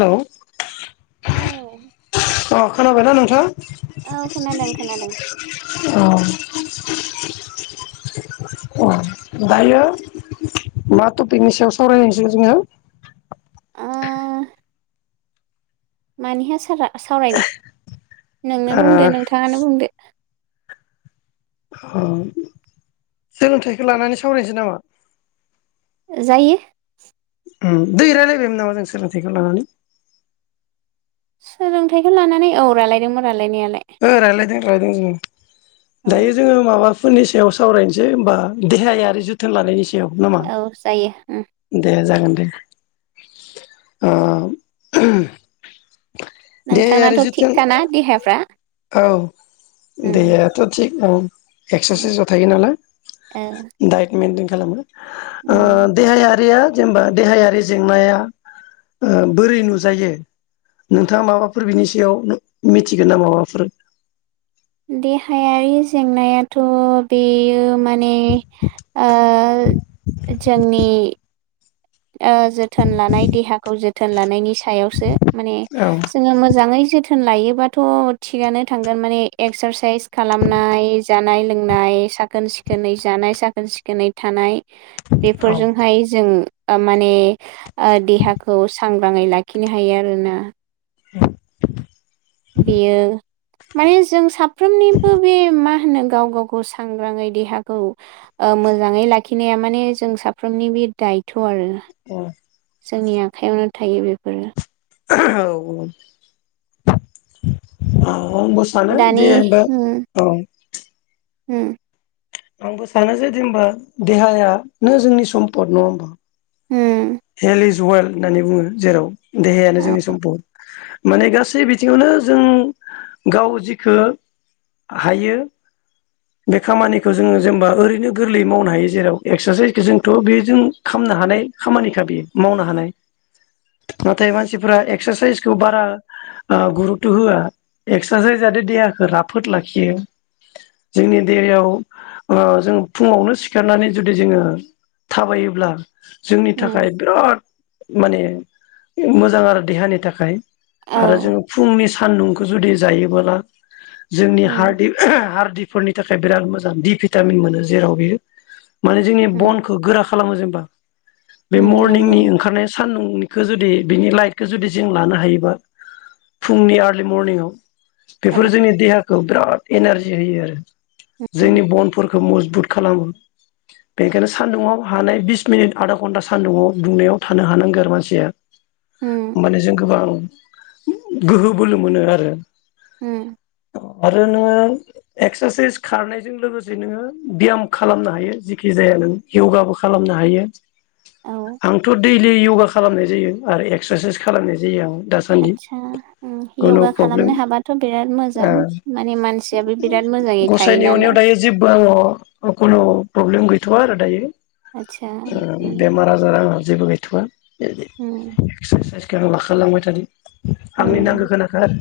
Hello औ [unintelligible] खोनाबायना नोंथां? औ खोनादों खोनादों [unintelligible] अ [unintelligible] दायो मा टपिकनि सायाव सावरायनोसै जोङो? ओ मानि हासारा सावरायनो नोंनो बुंदो नोंथाङानो बुंदो। अ सोलोंथाइखो लानानै सावरायनोसै नामा? जायो ओम दोहै रायलायबायमोन नामा जों सोलोंथाइखौ लानानै? सोलोंथाइखौ लानानै औ रालायदोंमोन रालायनाया ओ रायलायदों रायदों जों औ दायो जोङो माबा फोरनि सायाव सावरायनोसै होमबा देहायारि आरो जोथोन लानायनि याव नामा औ जायो उम दे जागोन। दे ओ [inaudible] देहायारि नोंथांनाथ' जोथोन थिगखाना देहाफ्रा? औ उम देहायाथ' थिग। औ उम एक्सारसाइसआव थायो नालाय औ डाइट मेनथेन्ट खालामो। ओ उम देहायारिया जेनेबा देहायारि जेंनाया ओ बोरै नुजायो नोंथाङा माबाफोर बिनि सायाव मिथिगोन ना माबा फोर देहायारि जेंनायाथ' बेयो माने ओ जोंनि ओ जोथोन लानाय देहाखौ जोथोन लानायनि सायावसो माने औ जोङो मोजाङै जोथ थोन लायोबाथ' थिगानो थांगोन माने एक्सारसाइस खालामनाय जानाय लोंनाय साखोन सिखोनै जानाय साखोन सिखोनै थानाय। औ बेफोरजोंहाय जों ओ माने ओ देहाखौ सांग्राङै लाखिनो हायो आरोना बेयो माने जों साफ्रोमनिबो बे मा होनो गाव गावखौ सांग्राङै देहाखौ ओ मोजाङै लाखिनाया माने जों साफ्रोमनि बे दायथ' आरो [unintelligible] जोंनि आखाइयावनो थायो बेफोरो। [unintelligible] औ अ आंबो सानो दानि उम [unintelligible] औ उम आंबो सानो जे दिनबा देहायानो जोंनि सम्पद नङा होमबा? हम हेल इज वेल होननानै बुङो जेराव देहायानो औ जोंनि सम्पद। माने गासै बिथिङावनो जों, गाव जिखौ हायो बे खामानिखौ जोङो जेनेबा ओरैनो गोरलैयै मावनो हायो जेराव एक्सारसाइसखौ जोंथ' बे जों खालामनो हानाय खामानि खा बियो मावनो हानाय नाथाय मानसिफोरा एक्सारसाइसखौ बारा आ गुरुथ' होआ, एक्सारसाइस जाथे देहाखौ राफोद लाखियो। जोंनि देहायाव जों फुङावनो सिखारनानै जुदि जोङो थाबायोब्ला जोंनि थाख उम बिराद माने मोजां आरो देहानि थाखाय। आरो औ जोङो फुंनि सान्दुंखौ जुदि जायोबोला। जोंनि उम हारदिब हारदि फोरनि थाखाय बिराद मोजां दि भिटामिन मोनो जेराव बियो माने जोंनि उम बनखौ गोरा खालामो जेनेबा। बे उम नंगौ मरनिंनि ओंखारनाय। सान्दुंखौ जुदि बिनि लाइटखौ जुदि जों लानो हायोबा। फुंनि आरलि मरनिंआव बेफोरो औ जोंनि देहाखौ बिराद एनारजि होयो आरो उम जोंनि बनफोरखौ मजबुत खालामो, बेनिखायनो सान्दुंङाव हानाय बिस मिनिट आदा घन्टासो। सान्दुंआव दुंनायाव थानो हानांगौ आरो मानसिया। उम माने जों गोबां। गोहो बोलो मोनो आरो। उम आरो नोंङो। एक्स्रासाइस खारनायजों लोगोसे नोङो ब्याम खालामनो हायो जिखि जाया नों यगाबो खालामनो हायो। औ आंथ दैलि यगा खालामनाय जायो, आरो एक्स्रासाइस खालामनाय जायो आंङो। आतसा, यगा प्रब्लेम खालामनो हाबाथ बिराद मोजां ओ माने मानसियाबो बिराद मोजाङै थायो गसाइनि अननायाव नालाय। दायो जेबो आंनाव खुनु प्रब्लेम गैथवा आरो दायो। आतसा ओ ओं। बेमार आजारा। जेबो गैथआ। जेरै उम एक्स्रासाइस। जोथोन लाखालांबाय थानि। आंनि नांगौ उम खिनिखौ आरो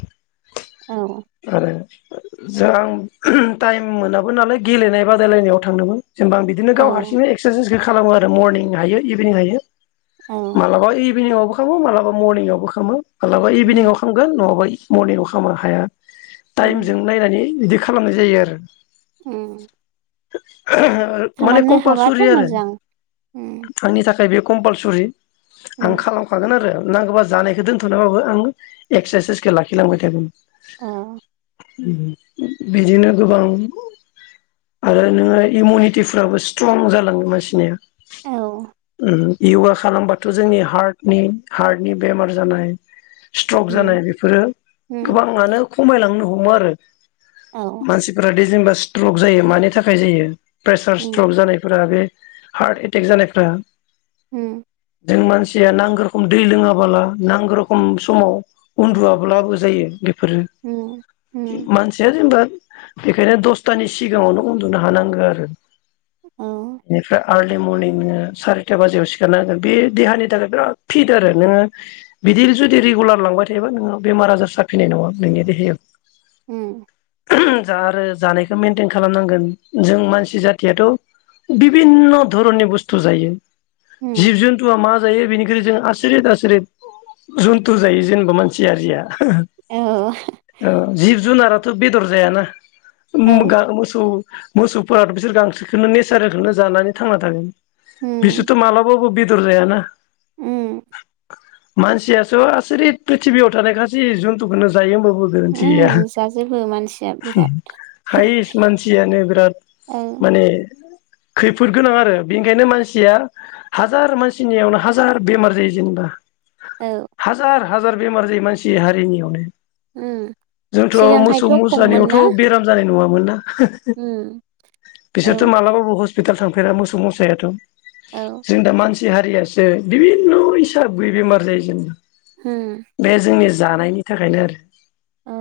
औ आरो। जों टाइम मोनाबो नालाय गेलेनाय बादायलायनायाव थांनोमोन। जेनबा आं बिदिनो औ गाव हारसिंनो एक्सरासाइज बिदि खालामो आरो मरनिं हायो इभिनिं हायो। औ मालाबा इबिनिंआवबो। खामो मालाबा मरनिंआवबो खामो। मालाबा उम इबिनिंआव खालामगोन नआबा इ मरनिंआव खामा हाया। उम टाइमजों नायनानै बिदि खालामनाय जायो आरो उम [inaudible] माने खालामनो हाबाथ' कमपालसरि आरो। मोजां उम आंनि थाख थाखाय बेयो कमपालसरि। उम आं खालामखागोन आरो नांगौबा जानायखौ दोनथनानैबाबो आं एक्सासाइसखौ लाखिलांबाय थागोन। अ उम बिदिनो गोबां आरो नोङो इमुनिटिफ्राबो स्ट्रं जालाङो मानसिनिया। औ नो यगा खालामबाथ' जोंनि हार्टनि हार्टनि बेमार जानाय स्ट्रक उम जानाय बेफोरो उम गोबाङानो खमायलांनो हम हमो आरो औ मानसिफोरादि जेनेबा स्ट्रक जायो मानि थाखाय जायो? प्रेसार उम स्ट्रक जानायफोरा बे [inaudible] हार्ट एटेक जानायफ्रा उम जों मानसिया नांगौ रोखोम दै लोङाबोला नांगौ रोखोम समाव उन्दुआब्लाबो जायो। बेफोरो उम उम मानसिया जेनबा बेखायनो दसतानि सिगाङावनो उन्दुनो हानांगो आरो औ आरलि मरनिं नोङो सारिथा बाजियाव सिखारना होगोन बे देहानि थाखाय बिराद फिट आरो नोङो बिदि जुदि रेगुलार लांबाय थायोबा नोङो बेमार आजार साफैनाय नङा नोंनि देहायाव। उम जा आरो जानायखौ मेेनटेन खालामनांगोन जों मानसि जाथियाथ बिब बिभिन्न धरननि बुस्थु जायो। जिब जन्टुआ मा जायो बेनिख्रुइ जों आसुरिथ आसुरिथ जन्थु जायो जेनेबा मानसि हारिया। औ ओ जिब जुनारा थ' बेदर जायाना म औ गा मोसौ मोसौफोराथ बिसोर गांसोखौनो नेचारेलखोनो जानानै थांना थागोन। उम बिसोथ मालाबाबो बे दर जायाना उम मानसियाथ आसुरिथ प्रिथिबियाव थानाय गासै जुन्थुखौनो जायो होमबाबो बो गोरोन्थि उम गैया जाजोबो मानसिया बिराद हायस्ट मानसियानो बिराद औ माने खैफोद गोनां आरो बेनिखायनो मानसिया हाजार मानसिनियावनो हाजार बेमार जायो जेनेबा औ हाजार हाजार बेमार जायो मानसि हारिनियावनो। उम जोंथ मोसौ सिगांहायथ' खममोन मोसानियावथ ना बेराम जानाय नुवा। मोनना [unintelligible] उम बिसोरथ औ मालाबाबो हस्त हस्पिटाल थांफेरा मोसौ मोसायाथ औ जों दा मानसि हारियासो बिभिन्न हिसाबै गैयै बेमार जायो उम जेनेबा बे जोंनि जानायनि थाखायनो आरो औ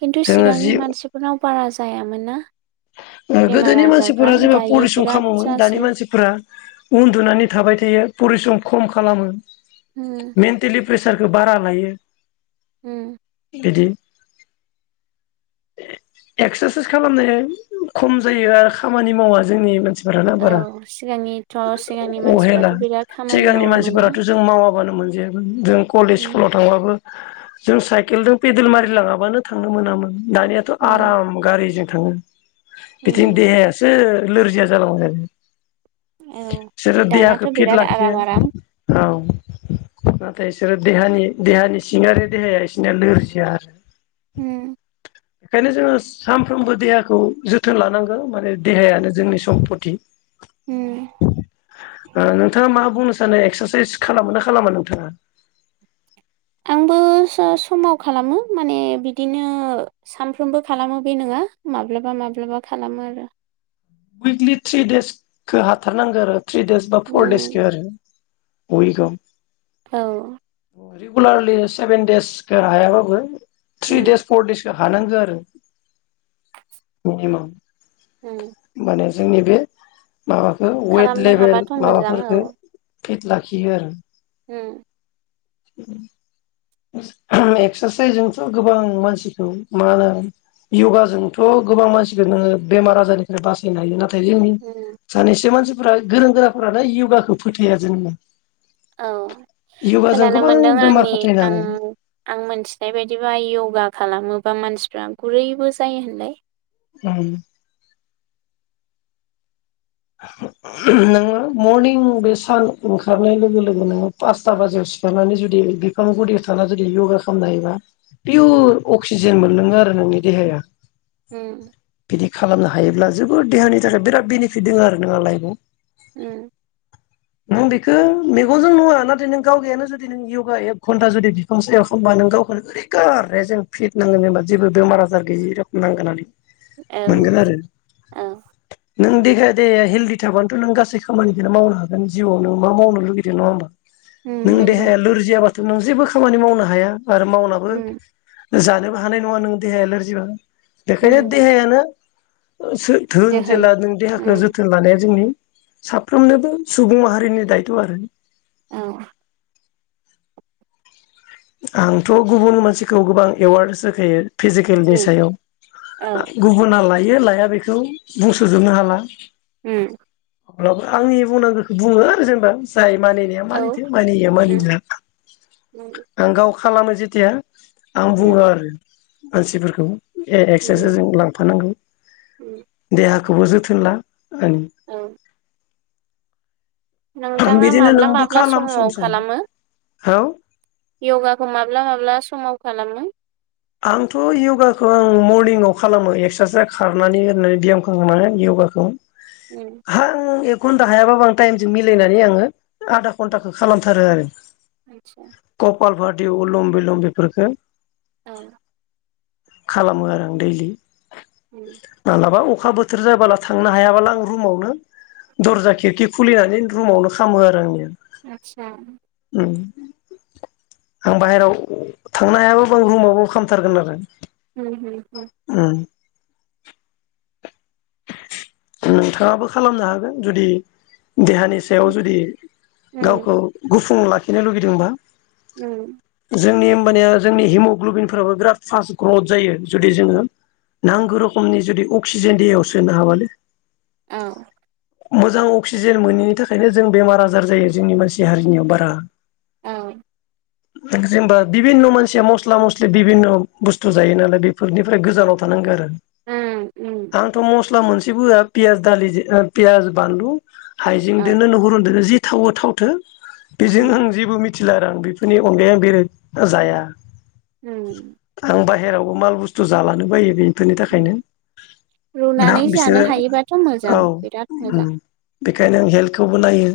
खिन्थु जोङो सिगांनि जि मानसिफोरनाव बारा जायामोन ना? बेमार गोदोनि आजारफ्रा मानसिफोरा जेब्ला दायो परिस्रम बिराद खालामोमोन दानि जासै मानसिफोरा उन्दुनानै थाबाय थायो परिस्रम खम खालामो। उम मेन्टेलि प्रेसारखौ बारा लायो। हुम। बिदि एक्सारसाइस खालामनाय खम जायो आरो खामानि मावा जोंनि मोनसे औ सिगांनिथ सिगांनि अहेला मानसिफ्राथ बिराद खामानि सिगांनि मावोमोन ना मानसिफोराथ' जों मावाबानो मोनजायामोन जों कलेज उम स्कुलाव थांबाबो जों साइकेलजों पेदेल मारिलाङाबानो थांनो मोनामोन। दानियाथ उम आराम गारिजों थाङो। बिदिनो उम देहायासो लोरजिया जालांबाय थागोन। औ बिसोरो देहाखौ दानाथ' फिट बिराद लाखिया, आराम आराम औ। नाथाय इसोरो देहानि देहानि सिङारि देहाया इसोनिया लोरजिया आरो। होम खायनो जोङो सानफ्रोमबो देहाखौ जोथोन लानांगो माने देहायानो जोंनि सम्पति उम ओ नोंथाङा मा बुंनो सानो एक्सारसाइस खालामोना खालामा नोंथाङा? आंबो स-समाव खालामो माने बिदिनो सानफ्रोमबो खालामो बे नोङा माब्लाबा माब्लाबा खालामो आरो। उइकलि थ्रि डेसखो हाथारनांगो आरो। थ्रि डेस बा फ'र डेस उम खे आरो। उइकआव। औ। रिगुलारलि सेभेन डेसखे हायाबाबो थ्रि उम डेस फ'र डेस हानांगो आरो मिनिमाम। हुम होमबानो जोंनि बे माबाखौ वेट खालामनो लेभेल हाबाथ' मोजां औ माबाफोरखो फिट लाखियो आरो। उम [unintelligible] एक्सारसाइसजोंथ' गोबां मानसिखौ मा होनो य'गाजोंथ' गोबां मानसिखौ नोङो बेमार आजारनिफ्राय बासायनो हायो ना थाय जोंनि उम सानैसो मानसि फोरा गोरोंगोराफोरानो य'गाखौ फोथाया जोंना। औ खोनानो मोनदों बेमार आंनि फोथायनो आं आं मोनथिनाय बायदिबा य'गा खालाम मोबा मानसिफ्रा गुरैबो जायो होनलाय? उम [unintelligible] नोङो मरनिं बे सान ओंखारनाय लोगो लोगो नोङो पासता बाजियाव सिखारनानै जुदि बिफां गुदियाव थानानै जुदि य'गा खामनो हायोबा उम पिउर अक्सिजेन मोन लोङो आरो नोंनि देहाया। उम बिदि खालामनो हा हायोब्ला जोबोर देहानि थाखाय बिराद बेनिफ फिट दों आरो नोंङा लायबआव। उम नों बेखो मेगनजों नुवा नाथाय नों गावगायानो जुदि नों य'गा एक घन्टा जुदि बिफां सायाव खामबा नों गावखौनो ओरै कार रेजें फिट नांगोन एबा जेबो बेमार आजार गैयि रखम नांगोन आरो। औ मोनगोन आरो औ नों दे हे दे हेल्दि थाबानोथ' नों गासै खामानिखोनो मावनो हागो गोन जिउआव नों मा मावनो लुगैदो नङा होमबा? उम नों नंगौ देहाया लोरजियाबा तु नों जेबो खामानि मावनो हाया। आरो मावनाबो उम जानोबो हानाय नङा नों देहाया लोरजिबा। उम बेखायनो देहायानो सो धोन दोहोन जेला नों उम देहाखौ जोथोन लानाया जोंनि साफ्रोमनोबो सुबुं माहारिनि दायथ' आरो। औ। आंथ' गुबुन मानसिखौ गोबां एवार्डस होखायो। फिजिकेलनि उम सायाव औ ओ गुबुनालाय लायो लाया बेखौ बुंस'जोबनो हाला। उम। अब्लाबो आंनि बुंनांगोखो बुङो आरो जेनेबा जाय मानिनाया औ मानिथो मानिया उम मानिनाया उम आं गाव खालामो जेथिया आं उम बुङो आरो। मानसिफोरखौ ए उम एक्सारसारजिं लांफानांगौ उम देहा खौबो जोथोन ला आरो औ। नोंथाङा बिदिनो माब्ला माब्ला समाव खालामो? हेलौ। यगाखौ माब्ला माब्ला समाव खालामो? आंथ' यगाखौ आं मरनिंआव खालामो एक्सारसाइस खारनानै ओरैनानै बियाम खालामनानै यगाखौ। उम हां एक घन्टा हायाबाबो आं टाइमजों मिलायनानै आङो आधा घन्टाखौ खालामथारो आरो। आतसा गपाल भाथ दे उलम बिलम बेफोरखो औ खालामो आरो आं दैलि। उम मालाबा अ अखा बोथोर जाबोला थांनो हायाबोला आं रुमावनो दरजा खिरखि खुलिनानै रुमावनो खामो आरो आंनिया। आतसा। उम आं बाहेरायाव थांनो हायाबाबो रुमाव औ खालामथारगोन आरो। ओम ओम। उम। नोंथाङाबो खालामनो हागोन जुदि देहानि सायाव उम जुदि उम गावखौ गुफुं लाखि खिनो लुगैदोंबा औ। जोंनि होमबानिया जोंनि हिम'ग्ल'बिनफोराबो बिराद फास्ट ग्रथ जायो जुदि जोङो नांगो रोखोमनि जुदि अक्सिजेन देहायाव सो सोनो हाबालै औ। मोजां अक्सिजेन मोनोनि थाखायनो जों बेमार आजार जायो जोंनि मानसि हारिनियाव बारा औ। जेनेबा बिभिन्न' मानसिया मस्ला मस्लि बिभिन्न' बुस्थु जायो नालाय बेफोरनिफ्राय गोजानाव थानांगो आरो। उम ओम। आंथ' मस्ला मोनसेबो होआ पियास दालि जे ओ पियास, बानलु, औ हाइजेंदोनो नुहुरुनदोनो जि थावो थावथो बेजों आं उम जेबो मिथ थिला आरो आं बेफोरनि अनगायायै आं बेरेग जाया। उम। हेरावबो माल बुस्थु जालानो बायो बेनि बेनि उम थाखायनो। ना रुनानै जानो बिसोरो हायोबाथ' औ मोजां बिराद उम मोजां। बेखायनो हेल्थखौबो नायो।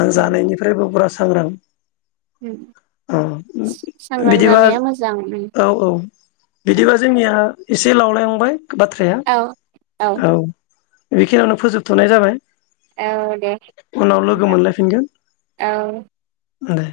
आं औ जानायनिफ्रायबो ब्रास सांग्रां। उम अ सांग्रां बिदिबा जानाया मोजां उम औ औ औ बिदिबा जोंनिया एसे लावलायलांबाय बाथ्राया। औ औ बेखिनियावनो फोजोबथ'नाय जाबाय। औ दे उनाव लोगो मोनलायफिनगोन होनबा औ। दे।